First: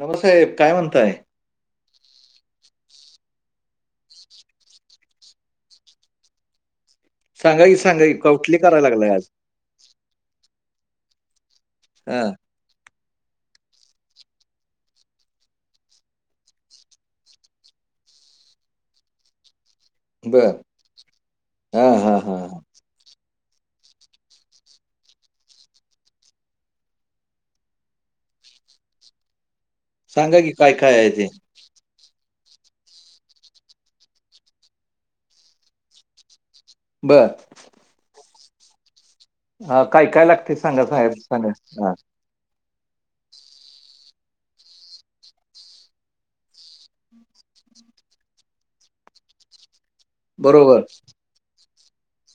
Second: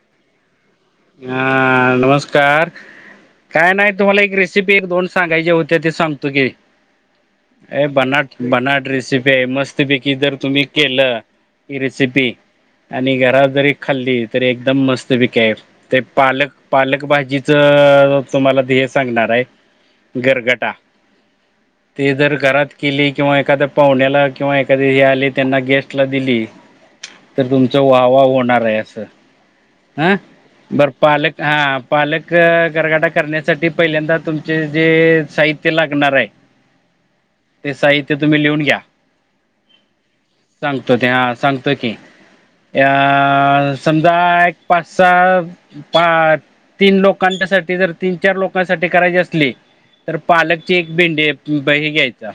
नमस्साहेब काय म्हणताय हह नमस्कार काय नाही तुम्हाला एक रेसिपी एक दोन सांगायची होते्या ते सांगतो की सांगा की, ए सांगा की. बनाट कौटली बनाट करायला लागलाय आज. रेसिपी मस्त पैकी जर तुम्ही केलं ही रेसिपी हां, आणि घरात जरी खाल्ली तरी एकदम मस्त पिका ते पालक पालक भाजीच तुम्हाला ते हे सांगणार आहे बरं. गरगटा हां, ते हां, जर हां, हां. करत केली किंवा एखाद्या पाहुण्याला किंवा एखादे हे आले त्यांना गेस्टला दिली तर तुमच वा वाह होणार आहे असं अं सांगा की बरं काय-काय आहे ते? पालेक हा पालक गरगाडा करण्यासाठी पहिल्यांदा तुमचे जे साहित्य लागणार आहे ब ते साहित्य तुम्ही लिहून घ्या अ काय काय लागते सांगा सांगतो ते साहेब हा सांगतो की स अ समजा एक पाच स तीन लोकांच्या साठी जर तीन चार लोकांसाठी करायची असली तर पालकची बरोबर. एक भेंडीही घ्यायचा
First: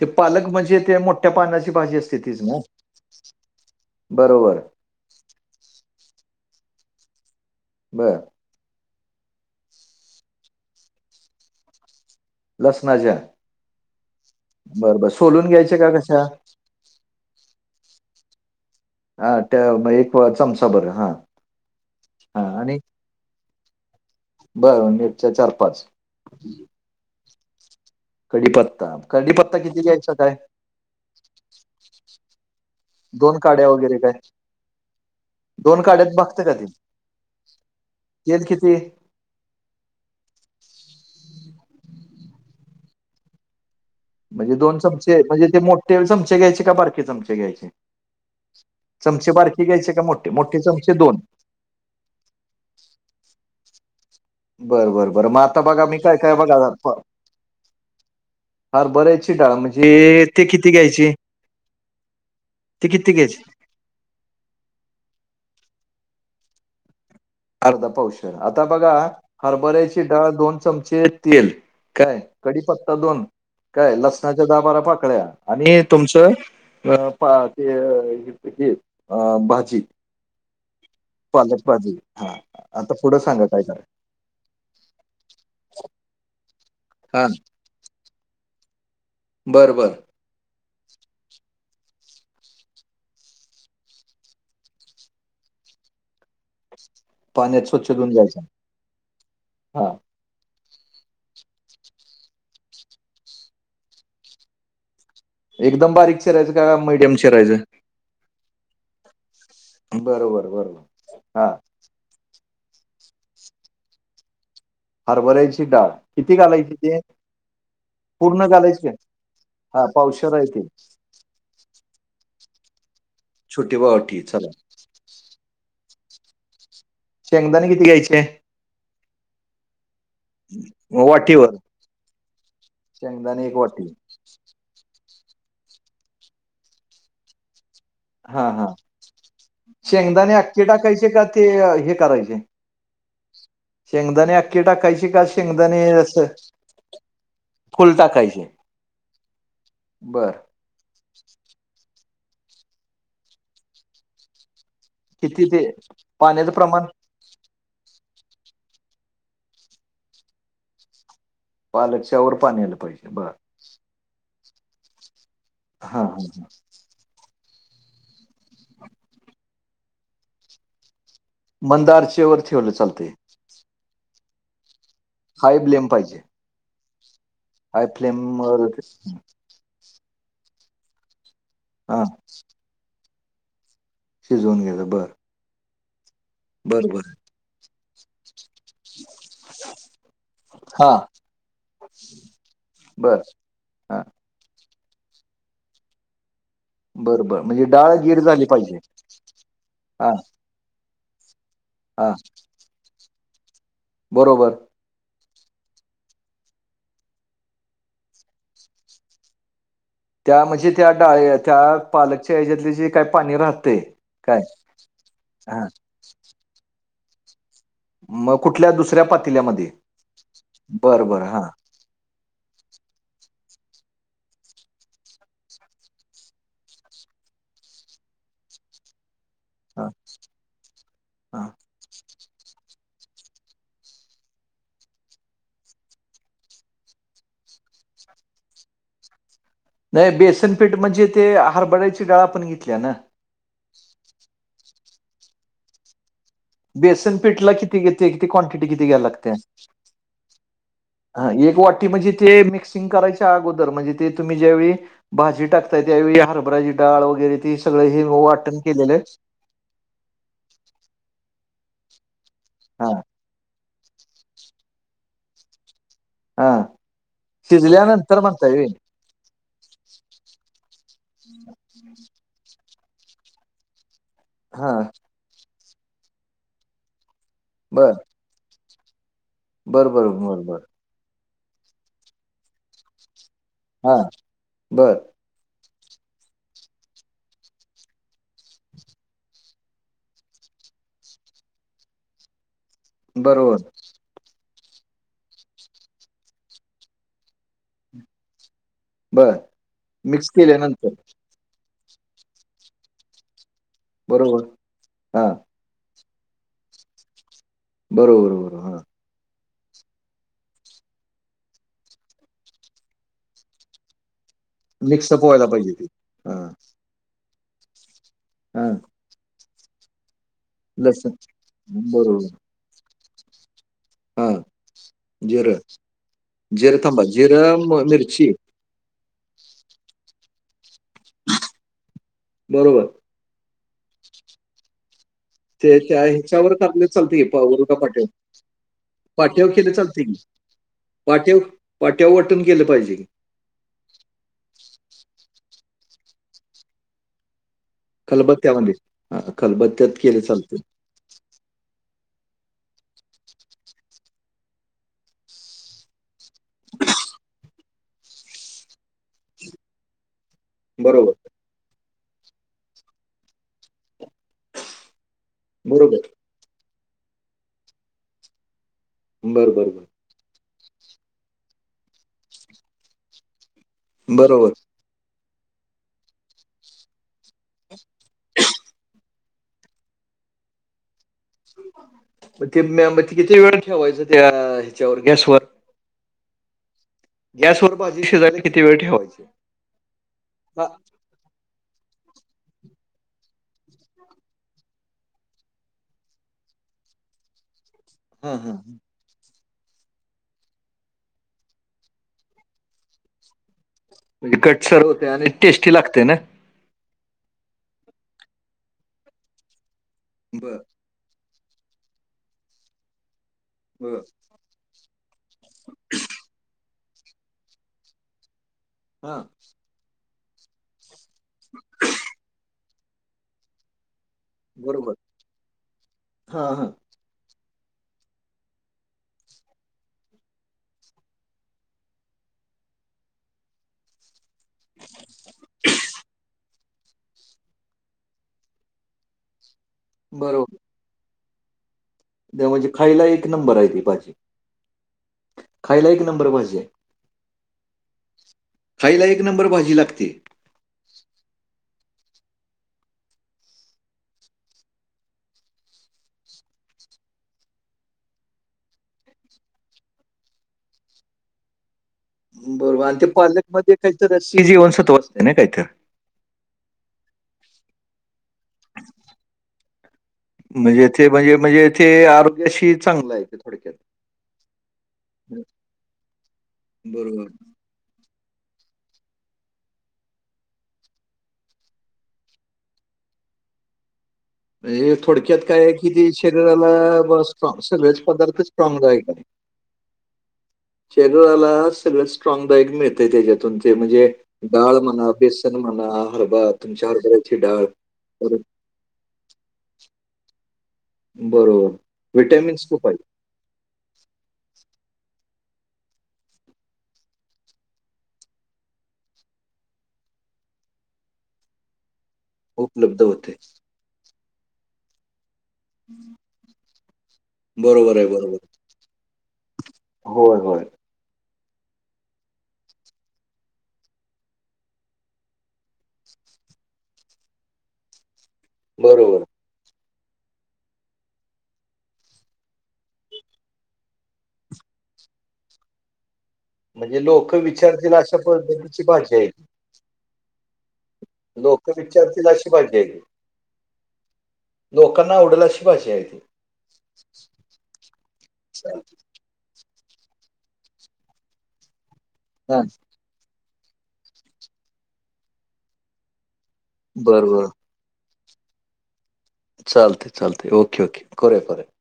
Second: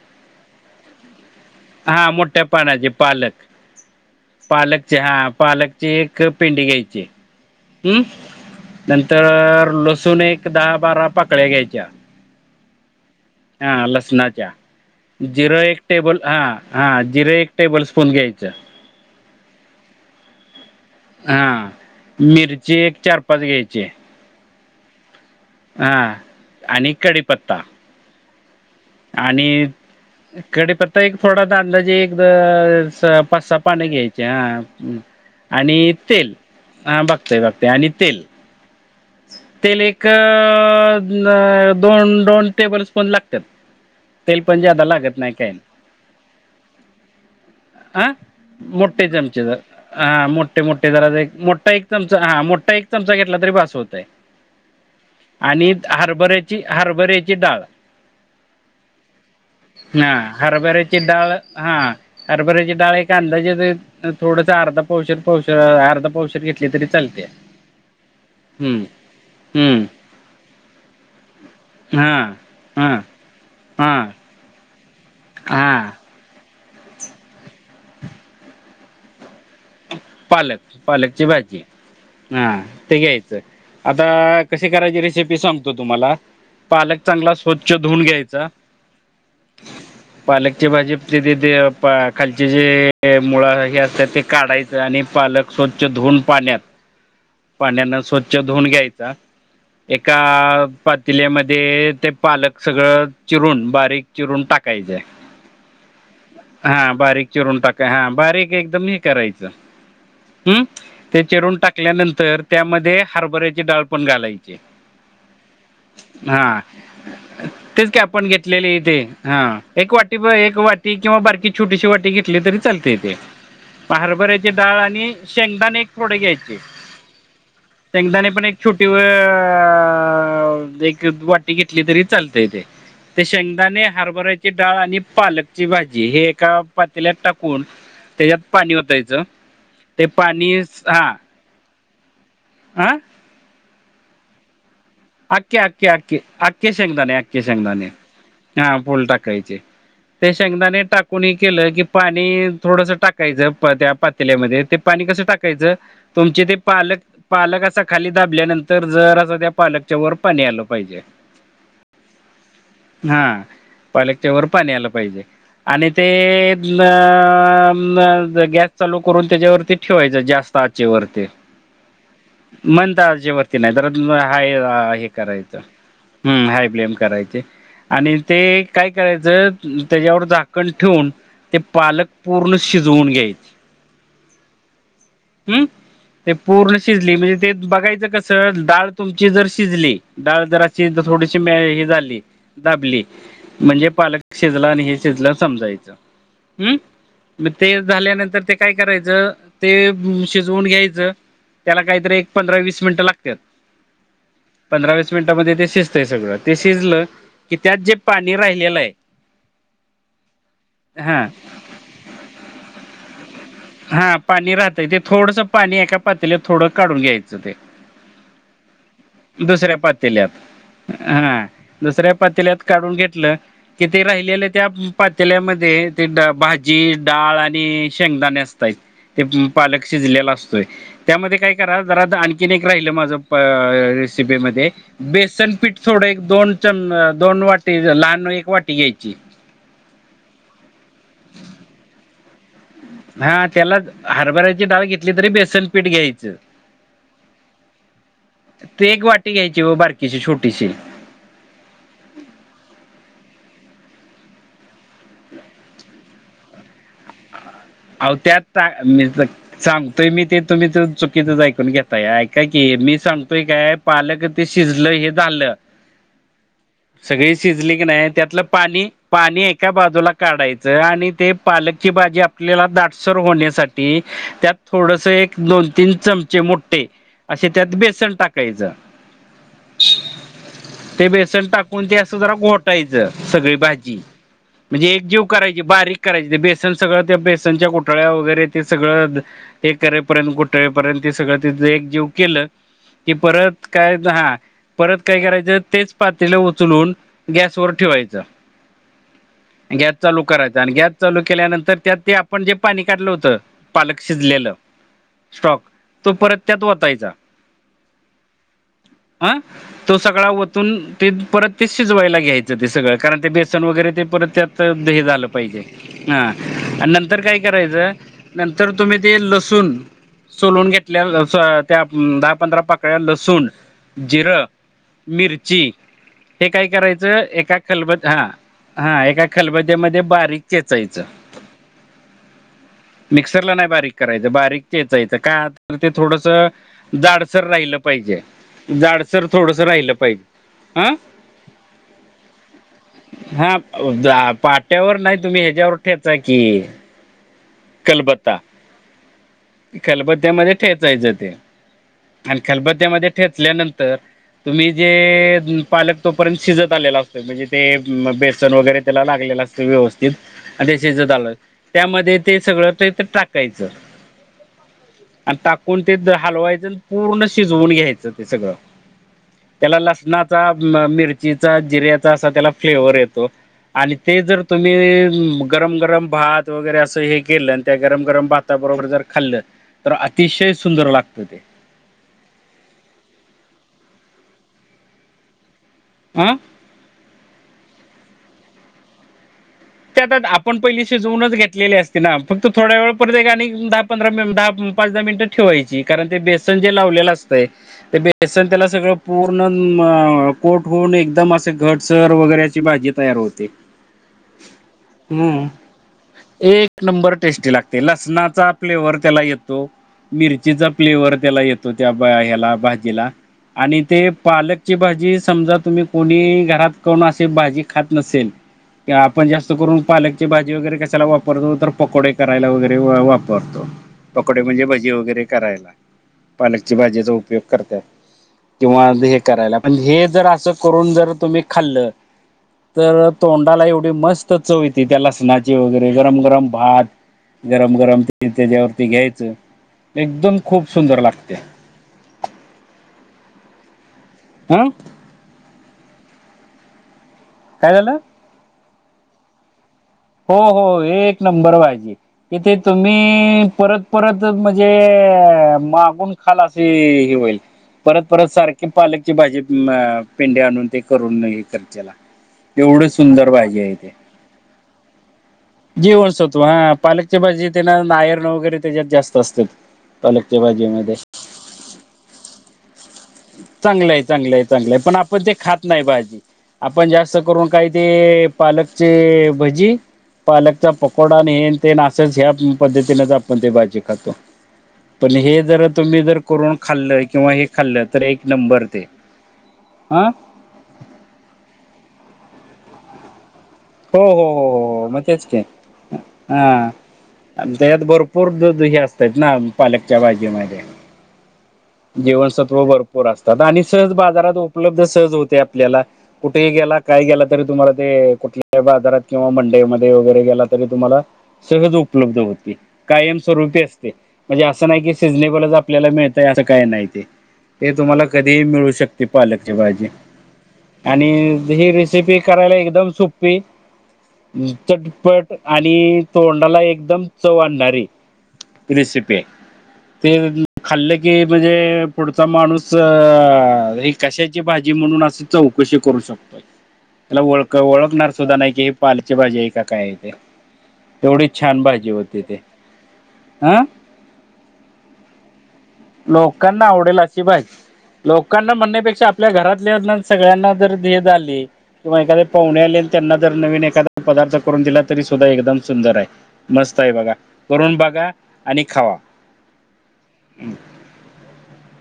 ते पालक म्हणजे ते मोठ्या पानाची भाजी हा असते तीच मोठ्या ना पानाचे पालक बरोबर पालकचे हा पालकची एक पिंडी घ्यायची हम्? बरं. नंतर लसूण एक- दहा- बारा पाकळ्या घ्यायच्या. लसणाच्या हा लसणाच्या बरं, बरं. सोलून जिरो घ्यायच्या एक का टेबल कशा? हा. हा जिरे एक टेबल स्पून घ्यायचं. हा त्या एक चमचा बर. हा मिरची एक चार पाच घ्यायची. बरं मिरच्या चार-पाच हां आणि कढीपत्ता. कडीपत्ता कडीपत्ता किती घ्यायचा काय? कडीपत्ता एक थोडा दांदा जे एक पाच काड्या पाणी वगैरे काय? घ्यायचे हा आणि काड्यात तेल भागतं का ते? हा बघतेय बघतेय आणि तेल तेल एक दोन दोन टेबल स्पून लागतात [inaudible] म्हणजे दोन जादा लागत चमचे नाही म्हणजे काही ते मोठे चमचे घ्यायचे का बारकी चमचे घ्यायचे हा मोठे चमचे ज, बारके घ्यायचे का हा मोठे? मोठे मोठे-मोठे चमचे दोन. जरा एक मोठा एक चमचा हा मोठा एक चमचा घेतला तरी भास होतय. बरं बरं बरं मग आता आणि बघा मी काय काय बघा हरभऱ्याची फ- हरभऱेची डाळ. हरभऱ्याची डाळ हा म्हणजे ते किती हरभरीची घ्यायची? डाळ हा हरभऱ्याची ते डाळ एक किती घ्यायची? अंदाजे थोडस अर्धा पावशर प अर्धा पावशर घेतली तरी चालते. अर्धा-पावशेर आता हम्म बघा हरभऱ्याची हम्म डाळ दोन चमचे तेल काय हा हा कडीीपत्ता दोन काय हा लसणाच्या दहा बारा पाकळ्या आणि हा तुमच ते अं, अ बा. पालक-पालकची भाजी, हा आता ते पुढं घ्यायचं सांगा काय कराय आता कशी करायची रेसिपी सांगतो तुम्हाला पालक हा चांगला स्वच्छ धुवून घ्यायचा बरं-बरं. पालकची भाजी ते खालचे जे मुळा हे असतात ते. काढायचं आणि पालक स्वच्छ धुवून पाण्यात. पाण्यात पाण्यान धुऊन स्वच्छ घ्यायचा धुऊन घ्यायचा, हा एक- का पातील्यामध्ये ते पालक सगळं चिरून बारीक चिरून टाकायचें. एकदम बारीक चिरायचे का मिडयम चिरून चिरायचं. टाका हा बारीक एकदम हे करायचं बरोबर ह् बरोबर ते हा चिरून टाक टाकल्यानंतर त्यामध्ये हरबऱ्याची डाळ पण घालायचे. हरभऱ्याची डाळ किती घालायची ते. तेच काय आपण पूर्ण घेतलेले घालायची का इथे हा एक वाटी पावशेर आहे एक ते वाटी किंवा बारकी छोटीशी वाटी घेतली तरी चालते तेे छोटी वाटी हारभराची चला डाळ आणि, शेंगदाणे एक थोडे घ्यायचे. शेंगदाने किती? घ्यायचे शेंगदाणे पण एक छोटी व अ एक वाटी वाटीवर घेतली तरी चालत ते. ते शेंगदाणे एक शेंगदाने वाटी हारबरायत. ती डाळ आणि पालकची भाजी हे एका पातीलात टाकून. त्याच्यात हा हा पाणी होतायचं ते शेंगदाणे पाणी अक्के टाकायचे हा. ते हे करायचे. हा ह [inaudible] शेंगदाणे अख्ख टाकायची का अख्खे शेंगदाणे अख्खे अस अख्खे अख्खे शेंगदाणे अख्खे शेंगदाणे फुल टाकायचे. हा फूल टाकायचे बर ते शेंगदाणे टाक कोणी केलं की पाणी थोडस टाकायचं त्या पातल्यामध्ये ते पाणी कसं किती ते टाकायचं तुमचे पाण्याचं ते प्रमाण पालक पालक असा खाली दाबल्यानंतर जर असं त्या पालकच्या वर पाणी आलं पाहिजे पालकच्या वर पाणीला पाहिजे बरं हां पालकच्या वर पाणी आलं पाहिजे आणि हा हा ते गॅस चालू करून त्याच्यावरती ठेवायचं जास्त आचेवररती मंद आरचेवर ठेवलं चालतंय म्हणता जे वती नाही तर हा हे करायच् हाय ब्लेम पाहिजे हाय ब्लेम करायचे हाय आणि ते फ्लेमवर काय करायचं त्याच्यावर झाकण ठेवून ते हा पालक पूर्ण शिजवून घ्यायचे शिजवून घेलं बरं हम्म ते पूर्ण शिजली म्हणजे ते बघायचं कसं डाळ तुमची जर शिजली डाळदराची हा थोडीशी झाली दाबली. बर म्हणजे हा पालक शिजला आणि हे शिजलं समजायचं. हम् बर बर म म्हणजे ते डाळ गीर झाल्यानंतर झाली ते काय पाहिजे करायचं ते हा घ्यायच त्याला हा काहीतरी एक पंधरा वीस मिनिटं लागत. बरोबर. पंधरा वीस मिनिटांमध्ये ते शिजतंय सगळं ते शिजलं. की त्यात जे पाणी राहिलेलं आहे. त्या म्हणजे त्या हा डाळ त्या पालकच्या याच्यातली जे काही पाणी राहत हा पाणी राहतय ते थोडस पाणी एका पातीला थोडं काढून घ्यायचं ते मग कुठल्या दुसऱ्या पातेल्यामध्ये दुसऱ्या पातल्यात बरं बरं हा दुसऱ्या पातल्यात काढून घेतलं तेिथे राहिलेल्या त्या पात्याल्यामध्ये ते भाजी डाळ आणि शेंगदाणे असतात पालक हा शिजलेला असतोय त्या हा काय करा जरा आण किनेक राहिलं माझं रेसिपीमध्येध्ये बेसन पीठ थोडं एक दोन चम दोन वाटी लहान एक वाटी घ्यायची नाही बेसनपेठ म्हणजे ते आरबडायची डाळा पण घेतल्या ना हा त्याला हरभराची डाळ घेतली तरी बेसनपीठ घ्यायचं बेसन पीठला किती घेते किती क्वांटिटी किती ते घ्या एक वाटी लागते घ्यायची व बारकीशी छोटीशी हा एक वाटी म्हणजे ते मिक्सिंग करायच्या अगोदर म्हणजे ते तुम्ही ज्यावेळी भाजी टाकताय त्यावे हरभराची डाळ वगैरे ती अ त्यात मी सांगतोय मी ते तुम्हीच चुकीचच ऐकून घेताय ऐकाय की हा मी सांगतोय काय पाल क ते शिजलं हे झालं हा सगळी शिजले की नाही शिजल्यानंतर त्यातलं म्हणताय व्हय पाणी पाणी एका बाजूला काढायचं आणि ते पालकची बाजी आपल्याला दाटसर होण्यासाठी त्यात हा थोड दोन तीन चमचे मोे असे त्यात बेसन टा काज बरबर बरोबर ते बेसन टाकून ते असं जरा घोटायचं सगळी भाजी हा म्हणजे बर एक जीव करायची बारीक करायची ते बेसन सगळं त्या बेसनच्या कोटाळ्या वगैरे ते सगळं एक करेपर्यंत कुठळेपर्यंत ते सगळं तिथ एकजीव केलं कि बरोबर परत काय हा परत काय करायचं तेच पातीला उचलून गॅसवर ठेवायचं बर गॅस चालू मिक्स करायचा आणि गॅस केल्यानंतर चालू केल्यानंतर त्यात ते आपण जे पाणी काढलं होत पालक बरोबर शिजलेलं हा स्टॉक तो परत त्यात वतायचा बरोबरर आं तो सगळा वतून ते परत ते शिजवायला घ्यायचं ते सगळं कारण ते बेसन वगैरे ते परत त्यात युद्ध हे मिक्सअप झालं व्हायला पाहिजे ते ह हा आणि नंतर काय करायचं हा नंतर तुम्ही ते लसूण.. सोलून घेतल्या, लसूण हम त्या दहा बरोबर पंधरा पाकळ्या लसूण.... हा जिरं, जिरं मिरची हे काय जिरं थांबा करायचं एका जिरं म- खलबत हा मिरची हा एका खलबत्यामध्ये बारीक चेचायचं. बरोबर... मिक्सर ला नाही बारीक करायचं बारीक... चेचायच का तर ते त्या थोडसं ह्याच्यावर टाकले चालते की जाडसर पावर का राहिलं पाट्यावर पाहिजे.... जाडसर थोडस राहिलं पाहिजे.... हा पाठयाव, पाठ्याव वाटून केलं पाहिजे..... हा जा पाट्यावर नाही तुम्ही ह्याच्यावर ठेचा की.... खलबत्ता खलबत्त्यामध्ये हा, खलबत्त्यात केलं खलबत्त्यामध्ये चालते ठेचायचं ते..... आणि खलबत्यामध्ये ठेचल्यानंतर... तुम्ही जे पालक तोपर्यंत शिजत आलेला असतो म्हणजे ते बेसन वगैरे त्याला लागलेला अस.... व्यवस्थित आणिश बरोबर आलं त्यामध्ये. ते सगळंथ टाकायचं आणि टाकून ते बरोबर हलवायचं... पूर्ण शिजवून घ्यायचं ते सगळं बरोबर त्याला बरोबर लसनात.... चा मिरचीचा, जिऱ्याचा असा त्याला फ्लेवर येतो.... आणि ते जर बरोबर तुम्ही गरम गरम भात वगैरे असं हे.... केलं त्या गरम गरम भाता बरोबर जर खाल्ल तर अतिशय सुंदर लागतं ते.... मग ते म किती वेळ ठेवायचं त्या ह्याच्यावर गॅसवर..... आं... गॅस वर भाजी शिजाय तरी किती वेळ ठेवायच.... त्यात आपण पहिली... शिजवूनच घेतले असती ना फक्त थोड्या वेळ परत एक आणि दहा पंधरा दहा पाच दहा मिनिट ते... ठेवायची कारण ते बेसन जे लावलेलं असतय ते हा, बेसन हा. त्याला सगळं... पूर्ण कोठ होऊन एकदम अस घटसर वगैरेची अशी भाजी तयार होते.... म्हणजे कटसर होते आणि हम्म टेस्टी लागते ना.... एक नंबर टेस्टी लागते लसणाचा फ्लेवर त्याला येतो. बर मिरचीचा.... फ्लेवर त्याला येतो. त्या ह्याला भाजीला आणि बर ते पालक.... ची भाजी समजा तुम्ही कोणी घरात कोण अशी भाजी खात नसेल, हा आपण जास्त करून पालकची भाजी वगैरे कशाला वापरतो तर पकोडे करायला वगैरे... तेव्हा वापरतो.... पकोडे म्हणजे भजी बरोबर वगैरे करायला हा हा पालकच्या भाजीचा उपयोग करत्यात.... किंवा हे करायला पण हे जर असं करून जर तुम्ही खाल्लं... तर तोंडाला एवढी मस्त चव येती त्या लसणाची वगैरे गरम गरम भात.... गरम गरम त्याच्यावरती घ्यायचं एकदम बरोबर खूप सुंदर लागते.... त्या म्हणजे खायला एक नंबर आहे ती भाजी.... हा... खायला एक नंबर भाजी हाय.... काय झालं? खायला एक नंबर भाजी लागते... हो हो एक नंबर भाजी आहे.... कि ते तुम्ही परत परत म्हणजे मागूण.... खाल अस हे होईल... परत परत सारखी पालकची भाजी पेंड्या आणून ते करून हे करशीला..... बर बर आणि ते पालकमध्ये तेच्यात सी जीवनसत्व असतय ना काहीतर.... जीवनसत्व हा पालकच्या भाजीत ते ना आयर्न वगैरे त्याच्यात जास्त असतात.... पालकच्या म्हणजे भाजीमध्ये तेे म्हणजे म्हणजेथे आरोग्याशी चांगलं आहे.... ते थोडक्यात. चांगलं आहे, चांगलं आहे, चांगलं आहे पण आपण ते खात नाही भाजी आपण जास्त बरोबर. करून.... काय ते पालकचे भजी, पालकचा पकोडा अन हे अन ते असच ह्या पद्धतीनेच आपण ते भाजी करतो. म्हणजे पण हे थोडक्यात काय जर आहे की तुम्ही ते जर करून शरीराला खाल्ल ब किंवा हे स्ट्रॉंग खाल्ल सगळेच एक पदार्थ नंबर ते स्ट्रॉंगदायक आहे. हा.... शरीराला सगळं स्ट्राग बाईक मिळतेय त्याच्यातून ते हो म्हणजे हो हो डाळ हो हो मग म्हणा तेच की बेसन म्हणा हरबा हा. तुमच्या हरबऱ्याची डाळ करून तेच ना पालकच्या भाजीमध्ये बरोबर. जीवणसत्व व्हिटॅमिन्स खूप आहेत. भरपूर असतात आणि सहज बाजारात उपलब्ध सहज होते आपल्याला कुठेही गेला काय गेला तरी तुम्हाला ते कुठल्याही बाजारात किंवा मंडळी मध्ये वगैरे गेला तरी तुम्हाला सहज उपलब्ध होते. उपलब्ध होते. कायमस्वरूपी अस ते म्हणजे असं नाही की सिजनेबलच आपल्याला मिळतय असं काही नाही ते हे बरोबर तुम्हाला आहे, बरोबर. कधीही मिळू शकते पालकची भाजी होय, होय. आणि ही रेसिपी करायला एकदम सोप्पी चटपट आणि तोंडाला एकदम चव आणणारी रेसिपी हाय बरोबर. ते खाल्ल की म्हणजे पुढचा माणूस ही कशाची भाजी म्हणून अस चौकशी करू शकतो बरं. म्हणजे त्याला लोकं ओळख विचारतील ओळखणार अशा सुद्धा नाही कि हे पद्धतीची पालकची भाजी ती. आहे का काय आहे ते तेवढी छान लोकं भाजी होती विचारतील ते अशी भाजी आहे. ती. आ लोकांना आवडल अशी भाजी आहे ती. लोकांना आवडेल अशी भाजी, लोकांना म्हणण्यापेक्षा आ आपल्या घरातल्या सगळ्यांना जर हे झाली किंवा एखादे पाहुणे आले त्यांना जर नवीन एखादा पदार्थ करून दिला तरी सुद्धा एकदम सुंदर आहे मस्त आहे बघा बरं बरं करून बघा आणि खावा चालते चालते ओके ओके. करूया करूया